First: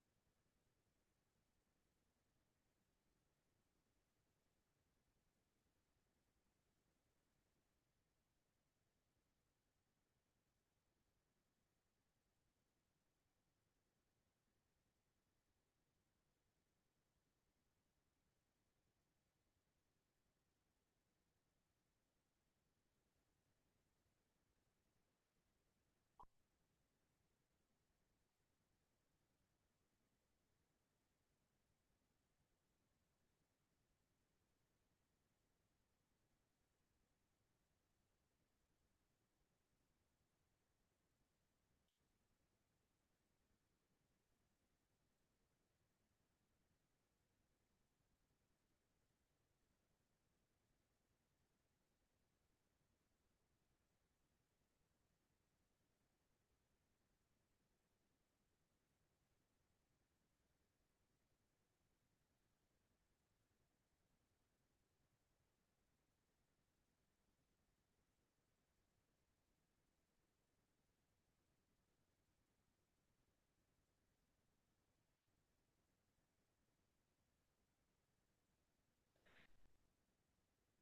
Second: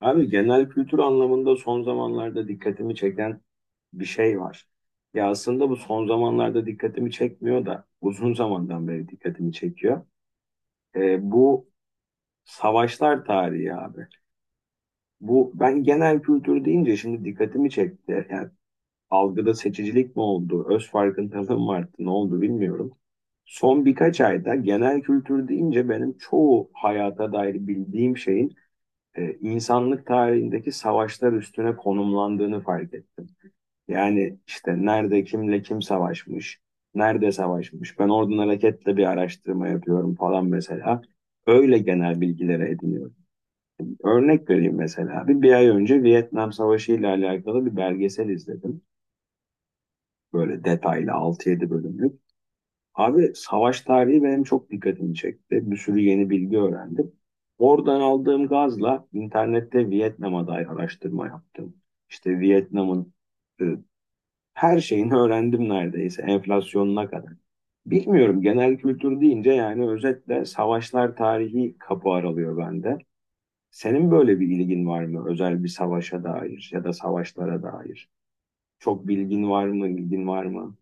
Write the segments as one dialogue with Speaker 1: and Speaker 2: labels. Speaker 1: Abi genel kültür anlamında son zamanlarda dikkatimi çeken bir şey var. Ya aslında bu son zamanlarda dikkatimi çekmiyor da uzun zamandan beri dikkatimi çekiyor. Bu savaşlar tarihi abi. Bu ben genel kültür deyince şimdi dikkatimi çekti. Yani algıda seçicilik mi oldu, öz farkındalığım mı arttı, ne oldu bilmiyorum. Son birkaç ayda genel kültür deyince benim çoğu hayata dair bildiğim şeyin insanlık tarihindeki savaşlar üstüne konumlandığını fark ettim. Yani işte nerede kimle kim savaşmış, nerede savaşmış. Ben oradan hareketle bir araştırma yapıyorum falan mesela. Öyle genel bilgilere ediniyorum. Örnek vereyim mesela. Bir ay önce Vietnam Savaşı ile alakalı bir belgesel izledim. Böyle detaylı altı yedi bölümlük. Abi savaş tarihi benim çok dikkatimi çekti. Bir sürü yeni bilgi öğrendim. Oradan aldığım gazla internette Vietnam'a dair araştırma yaptım. İşte Vietnam'ın e, her şeyini öğrendim neredeyse enflasyonuna kadar. Bilmiyorum genel kültür deyince yani özetle savaşlar tarihi kapı aralıyor bende. Senin böyle bir ilgin var mı özel bir savaşa dair ya da savaşlara dair? Çok bilgin var mı, ilgin var mı?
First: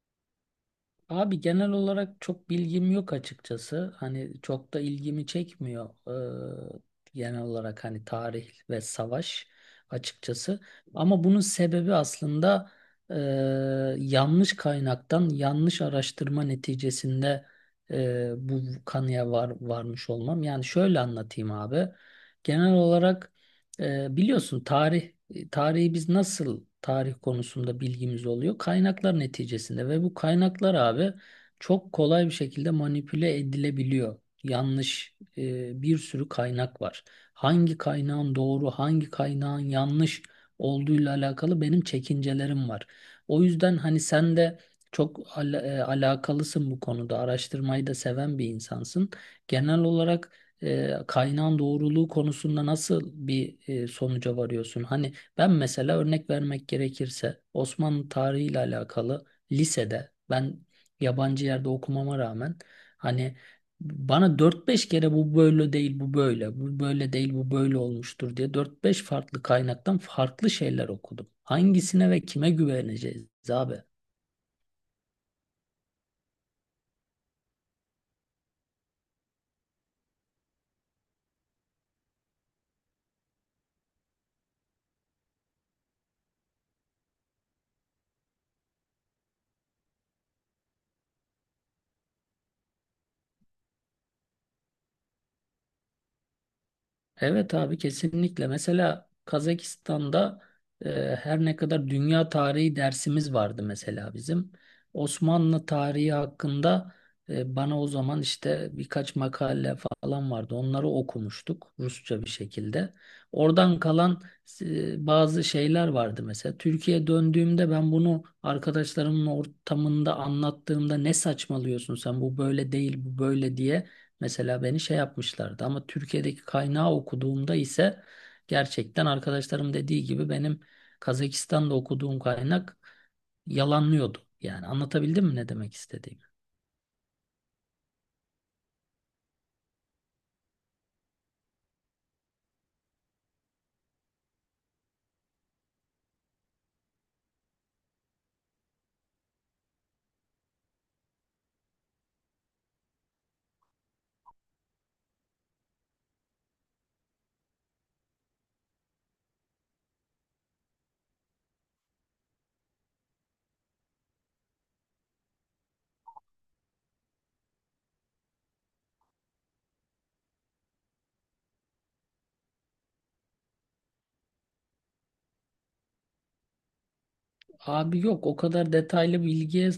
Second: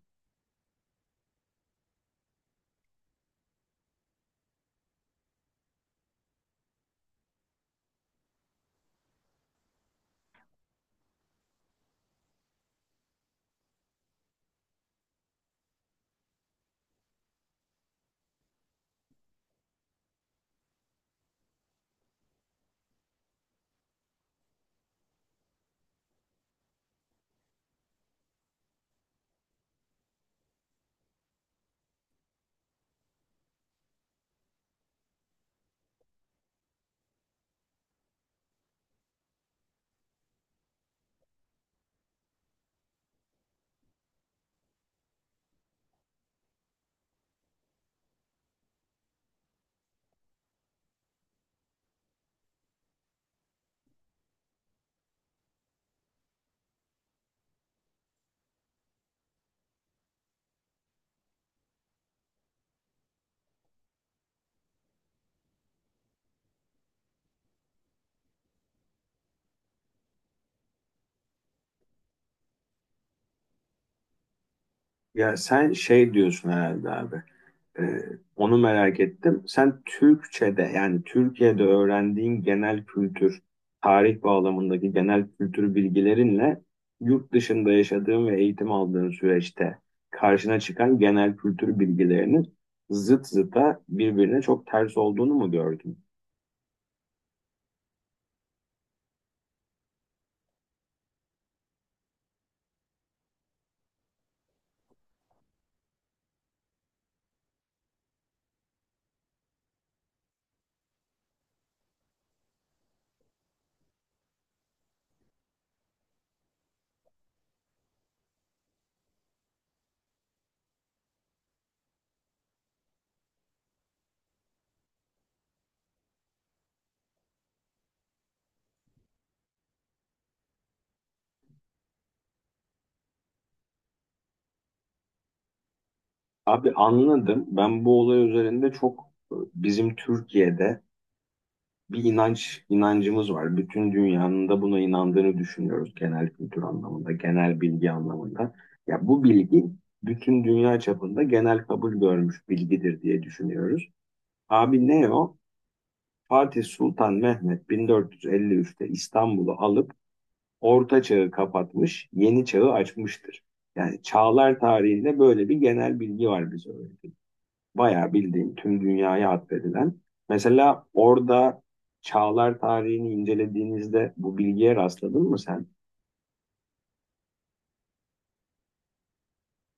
Speaker 2: Abi genel olarak çok bilgim yok açıkçası. Hani çok da ilgimi çekmiyor. Genel olarak hani tarih ve savaş açıkçası. Ama bunun sebebi aslında eee, yanlış kaynaktan yanlış araştırma neticesinde bu kanıya varmış olmam. Yani şöyle anlatayım abi. Genel olarak biliyorsun tarih tarihi biz nasıl tarih konusunda bilgimiz oluyor? Kaynaklar neticesinde, ve bu kaynaklar abi çok kolay bir şekilde manipüle edilebiliyor. Yanlış bir sürü kaynak var. Hangi kaynağın doğru, hangi kaynağın yanlış olduğuyla alakalı benim çekincelerim var. O yüzden hani sen de çok alakalısın bu konuda. Araştırmayı da seven bir insansın. Genel olarak kaynağın doğruluğu konusunda nasıl bir sonuca varıyorsun? Hani ben mesela örnek vermek gerekirse Osmanlı tarihiyle alakalı lisede ben yabancı yerde okumama rağmen hani bana dört beş kere bu böyle değil bu böyle, bu böyle değil bu böyle olmuştur diye dört beş farklı kaynaktan farklı şeyler okudum. Hangisine ve kime güveneceğiz abi?
Speaker 1: Ya sen şey diyorsun herhalde abi. Ee, onu merak ettim. Sen Türkçe'de yani Türkiye'de öğrendiğin genel kültür, tarih bağlamındaki genel kültür bilgilerinle yurt dışında yaşadığın ve eğitim aldığın süreçte karşına çıkan genel kültür bilgilerinin zıt zıta birbirine çok ters olduğunu mu gördün?
Speaker 2: Evet abi, kesinlikle. Mesela Kazakistan'da her ne kadar dünya tarihi dersimiz vardı mesela bizim. Osmanlı tarihi hakkında bana o zaman işte birkaç makale falan vardı. Onları okumuştuk Rusça bir şekilde. Oradan kalan bazı şeyler vardı mesela. Türkiye'ye döndüğümde ben bunu arkadaşlarımın ortamında anlattığımda ne saçmalıyorsun sen bu böyle değil bu böyle diye. Mesela beni şey yapmışlardı, ama Türkiye'deki kaynağı okuduğumda ise gerçekten arkadaşlarım dediği gibi benim Kazakistan'da okuduğum kaynak yalanlıyordu. Yani anlatabildim mi ne demek istediğimi?
Speaker 1: Abi anladım. Ben bu olay üzerinde çok bizim Türkiye'de bir inancımız var. Bütün dünyanın da buna inandığını düşünüyoruz genel kültür anlamında, genel bilgi anlamında. Ya bu bilgi bütün dünya çapında genel kabul görmüş bilgidir diye düşünüyoruz. Abi ne o? Fatih Sultan Mehmet 1453'te İstanbul'u alıp Orta Çağ'ı kapatmış, Yeni Çağ'ı açmıştır. Yani çağlar tarihinde böyle bir genel bilgi var bize öğretilen. Bayağı bildiğin tüm dünyaya atfedilen. Mesela orada çağlar tarihini incelediğinizde bu bilgiye rastladın mı sen?
Speaker 2: Abi yok, o kadar detaylı bilgiye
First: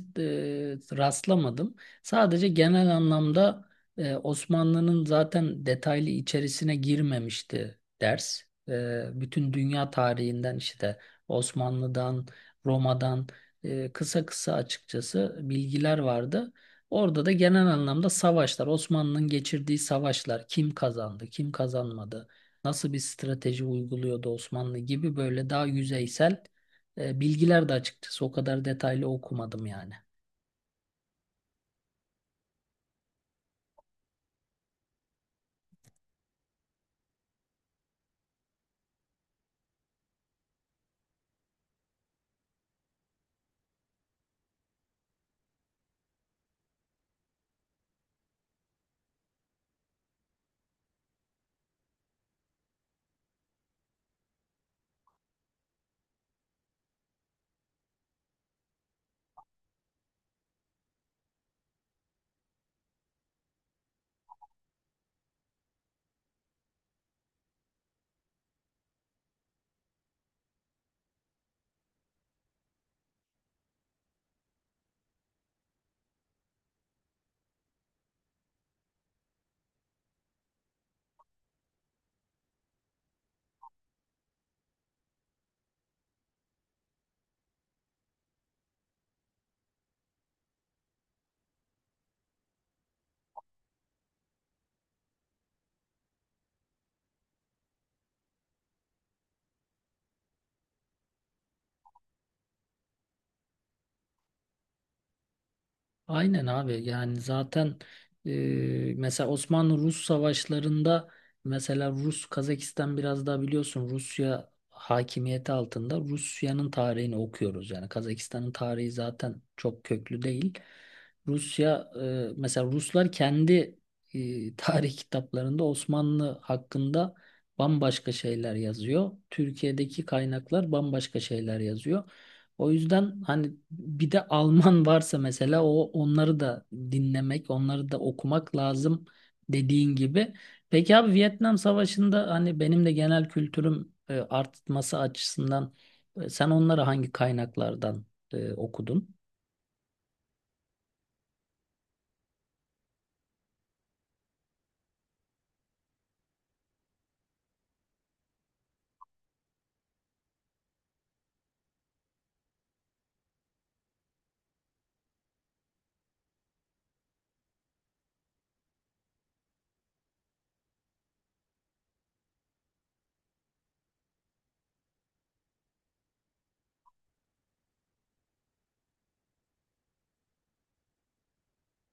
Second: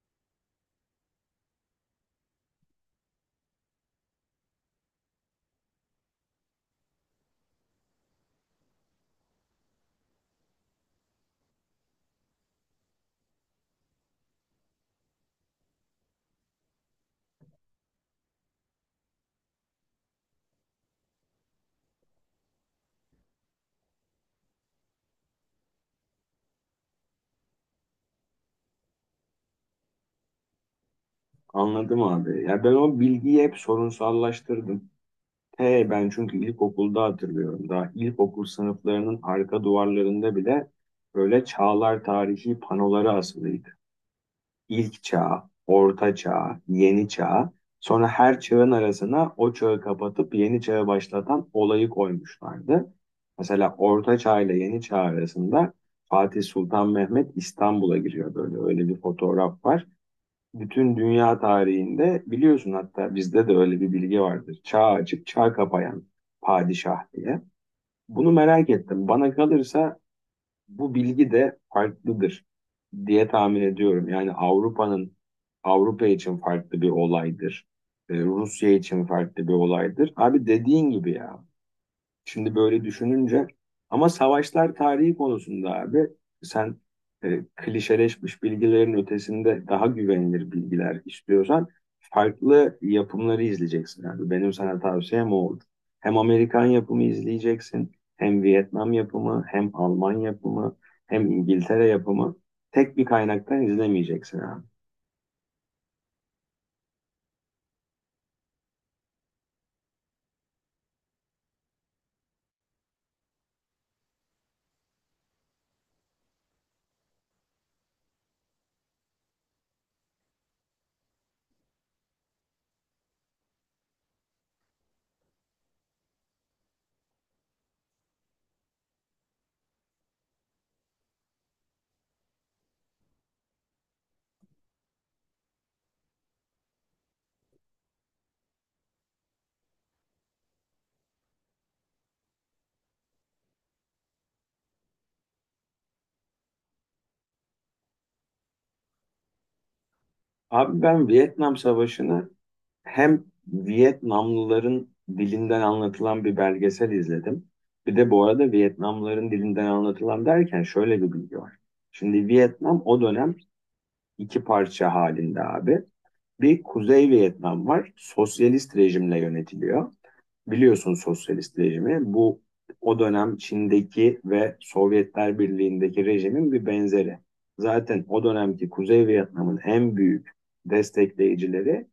Speaker 2: rastlamadım. Sadece genel anlamda Osmanlı'nın zaten detaylı içerisine girmemişti ders. Bütün dünya tarihinden işte Osmanlı'dan, Roma'dan kısa kısa açıkçası bilgiler vardı. Orada da genel anlamda savaşlar, Osmanlı'nın geçirdiği savaşlar, kim kazandı, kim kazanmadı, nasıl bir strateji uyguluyordu Osmanlı gibi böyle daha yüzeysel bilgiler de, açıkçası o kadar detaylı okumadım yani.
Speaker 1: Anladım abi. Ya ben o bilgiyi hep sorunsallaştırdım. Ben çünkü ilkokulda hatırlıyorum. Daha ilkokul sınıflarının arka duvarlarında bile böyle çağlar tarihi panoları asılı. İlk çağ, orta çağ, yeni çağ. Sonra her çağın arasına o çağı kapatıp yeni çağı başlatan olayı koymuşlardı. Mesela orta çağ ile yeni çağ arasında Fatih Sultan Mehmet İstanbul'a giriyor böyle. Öyle bir fotoğraf var. Bütün dünya tarihinde biliyorsun hatta bizde de öyle bir bilgi vardır. Çağ açık, çağ kapayan padişah diye. Bunu merak ettim. Bana kalırsa bu bilgi de farklıdır diye tahmin ediyorum. Yani Avrupa için farklı bir olaydır. Rusya için farklı bir olaydır. Abi dediğin gibi ya. Şimdi böyle düşününce ama savaşlar tarihi konusunda abi sen klişeleşmiş bilgilerin ötesinde daha güvenilir bilgiler istiyorsan farklı yapımları izleyeceksin abi. Benim sana tavsiyem o oldu. Hem Amerikan yapımı izleyeceksin, hem Vietnam yapımı, hem Alman yapımı, hem İngiltere yapımı. Tek bir kaynaktan izlemeyeceksin abi.
Speaker 2: Aynen abi, yani zaten mesela Osmanlı-Rus savaşlarında mesela Rus, Kazakistan biraz daha biliyorsun Rusya hakimiyeti altında, Rusya'nın tarihini okuyoruz. Yani Kazakistan'ın tarihi zaten çok köklü değil. Rusya mesela Ruslar kendi tarih kitaplarında Osmanlı hakkında bambaşka şeyler yazıyor. Türkiye'deki kaynaklar bambaşka şeyler yazıyor. O yüzden hani bir de Alman varsa mesela, o onları da dinlemek, onları da okumak lazım dediğin gibi. Peki abi, Vietnam Savaşı'nda hani benim de genel kültürüm artması açısından sen onları hangi kaynaklardan okudun?
Speaker 1: Abi ben Vietnam Savaşı'nı hem Vietnamlıların dilinden anlatılan bir belgesel izledim. Bir de bu arada Vietnamlıların dilinden anlatılan derken şöyle bir bilgi var. Şimdi Vietnam o dönem iki parça halinde abi. Bir Kuzey Vietnam var. Sosyalist rejimle yönetiliyor. Biliyorsun sosyalist rejimi. Bu o dönem Çin'deki ve Sovyetler Birliği'ndeki rejimin bir benzeri. Zaten o dönemki Kuzey Vietnam'ın en büyük destekleyicileri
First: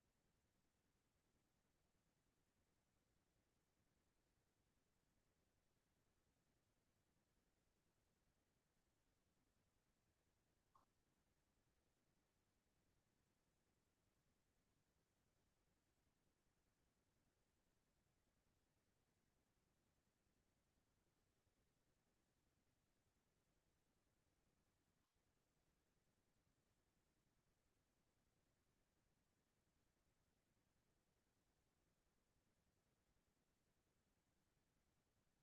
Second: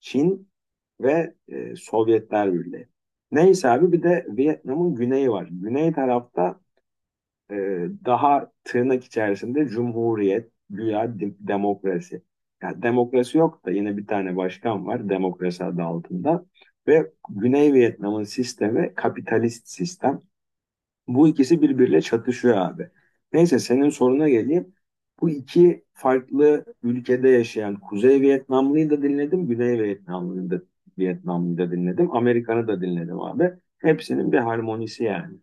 Speaker 1: Çin ve Sovyetler Birliği. Neyse abi bir de Vietnam'ın güneyi var. Güney tarafta e, daha tırnak içerisinde cumhuriyet, güya demokrasi. Yani demokrasi yok da yine bir tane başkan var demokrasi adı altında. Ve Güney Vietnam'ın sistemi kapitalist sistem. Bu ikisi birbiriyle çatışıyor abi. Neyse senin soruna geleyim. Bu iki farklı ülkede yaşayan Kuzey Vietnamlıyı da dinledim, Güney Vietnamlıyı da, Vietnamlıyı da dinledim, Amerikan'ı da dinledim abi. Hepsinin bir harmonisi yani.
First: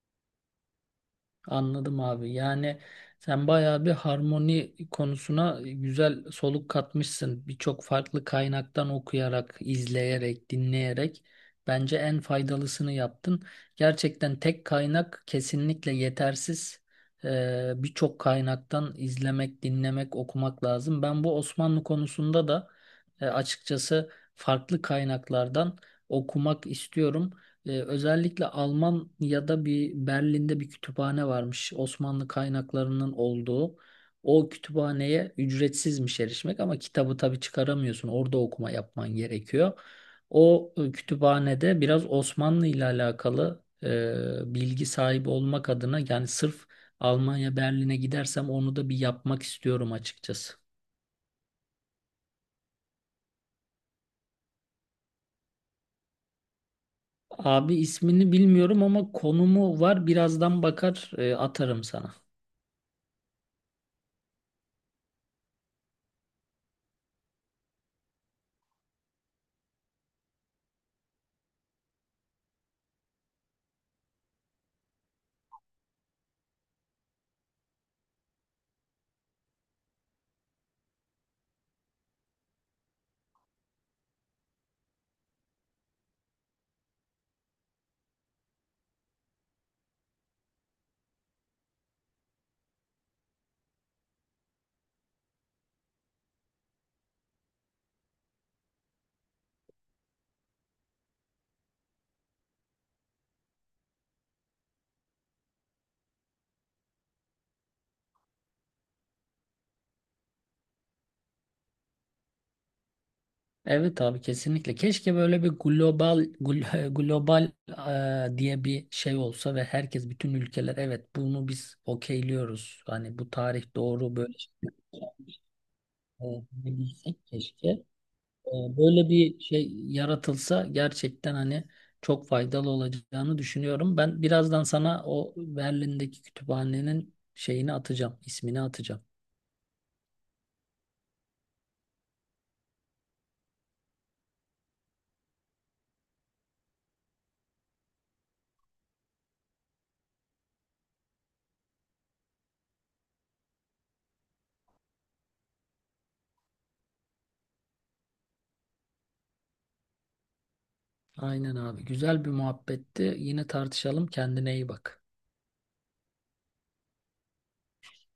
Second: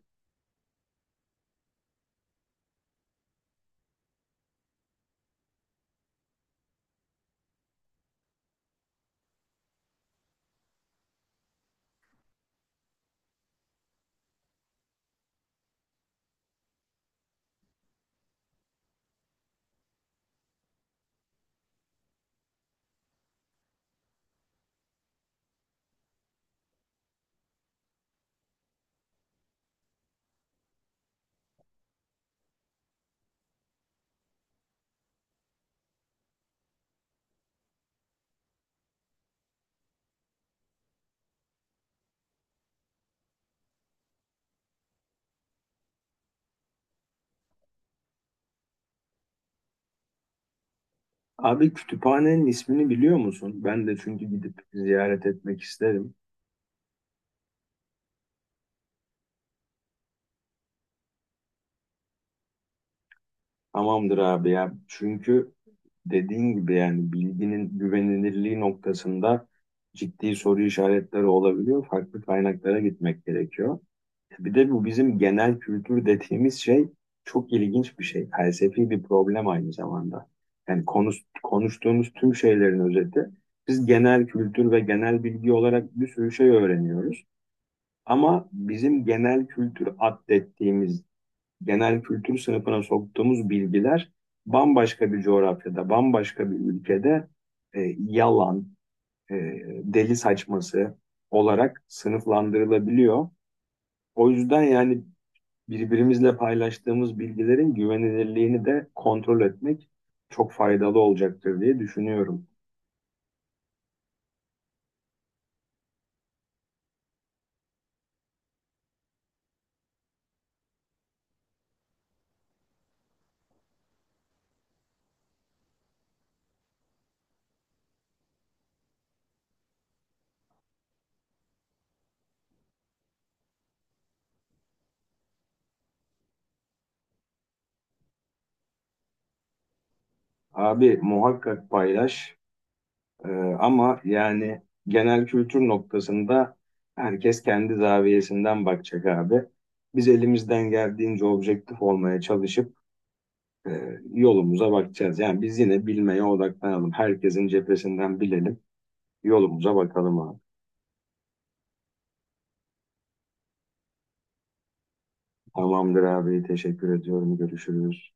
Speaker 2: Anladım abi. Yani sen bayağı bir harmoni konusuna güzel soluk katmışsın. Birçok farklı kaynaktan okuyarak, izleyerek, dinleyerek bence en faydalısını yaptın. Gerçekten tek kaynak kesinlikle yetersiz. Birçok kaynaktan izlemek, dinlemek, okumak lazım. Ben bu Osmanlı konusunda da açıkçası farklı kaynaklardan okumak istiyorum. Özellikle Almanya'da bir, Berlin'de bir kütüphane varmış. Osmanlı kaynaklarının olduğu. O kütüphaneye ücretsizmiş erişmek, ama kitabı tabii çıkaramıyorsun. Orada okuma yapman gerekiyor. O kütüphanede biraz Osmanlı ile alakalı bilgi sahibi olmak adına, yani sırf Almanya Berlin'e gidersem onu da bir yapmak istiyorum açıkçası.
Speaker 1: Abi kütüphanenin ismini biliyor musun? Ben de çünkü gidip ziyaret etmek isterim.
Speaker 2: Abi ismini bilmiyorum ama konumu var. Birazdan bakar atarım sana.
Speaker 1: Tamamdır abi ya. Çünkü dediğin gibi yani bilginin güvenilirliği noktasında ciddi soru işaretleri olabiliyor. Farklı kaynaklara gitmek gerekiyor. Bir de bu bizim genel kültür dediğimiz şey çok ilginç bir şey. Felsefi bir problem aynı zamanda. Yani konuştuğumuz tüm şeylerin özeti. Biz genel kültür ve genel bilgi olarak bir sürü şey öğreniyoruz. Ama bizim genel kültür addettiğimiz, genel kültür sınıfına soktuğumuz bilgiler bambaşka bir coğrafyada, bambaşka bir ülkede yalan, e, deli saçması olarak sınıflandırılabiliyor. O yüzden yani birbirimizle paylaştığımız bilgilerin güvenilirliğini de kontrol etmek çok faydalı olacaktır diye düşünüyorum.
Speaker 2: Evet abi, kesinlikle. Keşke böyle bir global global diye bir şey olsa ve herkes, bütün ülkeler evet bunu biz okeyliyoruz, hani bu tarih doğru böyle şeyler, bilsek keşke. Böyle bir şey yaratılsa gerçekten hani çok faydalı olacağını düşünüyorum. Ben birazdan sana o Berlin'deki kütüphanenin şeyini atacağım, ismini atacağım.
Speaker 1: Abi muhakkak paylaş. Ee, ama yani genel kültür noktasında herkes kendi zaviyesinden bakacak abi. Biz elimizden geldiğince objektif olmaya çalışıp yolumuza bakacağız. Yani biz yine bilmeye odaklanalım. Herkesin cephesinden bilelim. Yolumuza bakalım abi.
Speaker 2: Aynen abi. Güzel bir muhabbetti. Yine tartışalım. Kendine iyi bak.
Speaker 1: Tamamdır abi. Teşekkür ediyorum. Görüşürüz.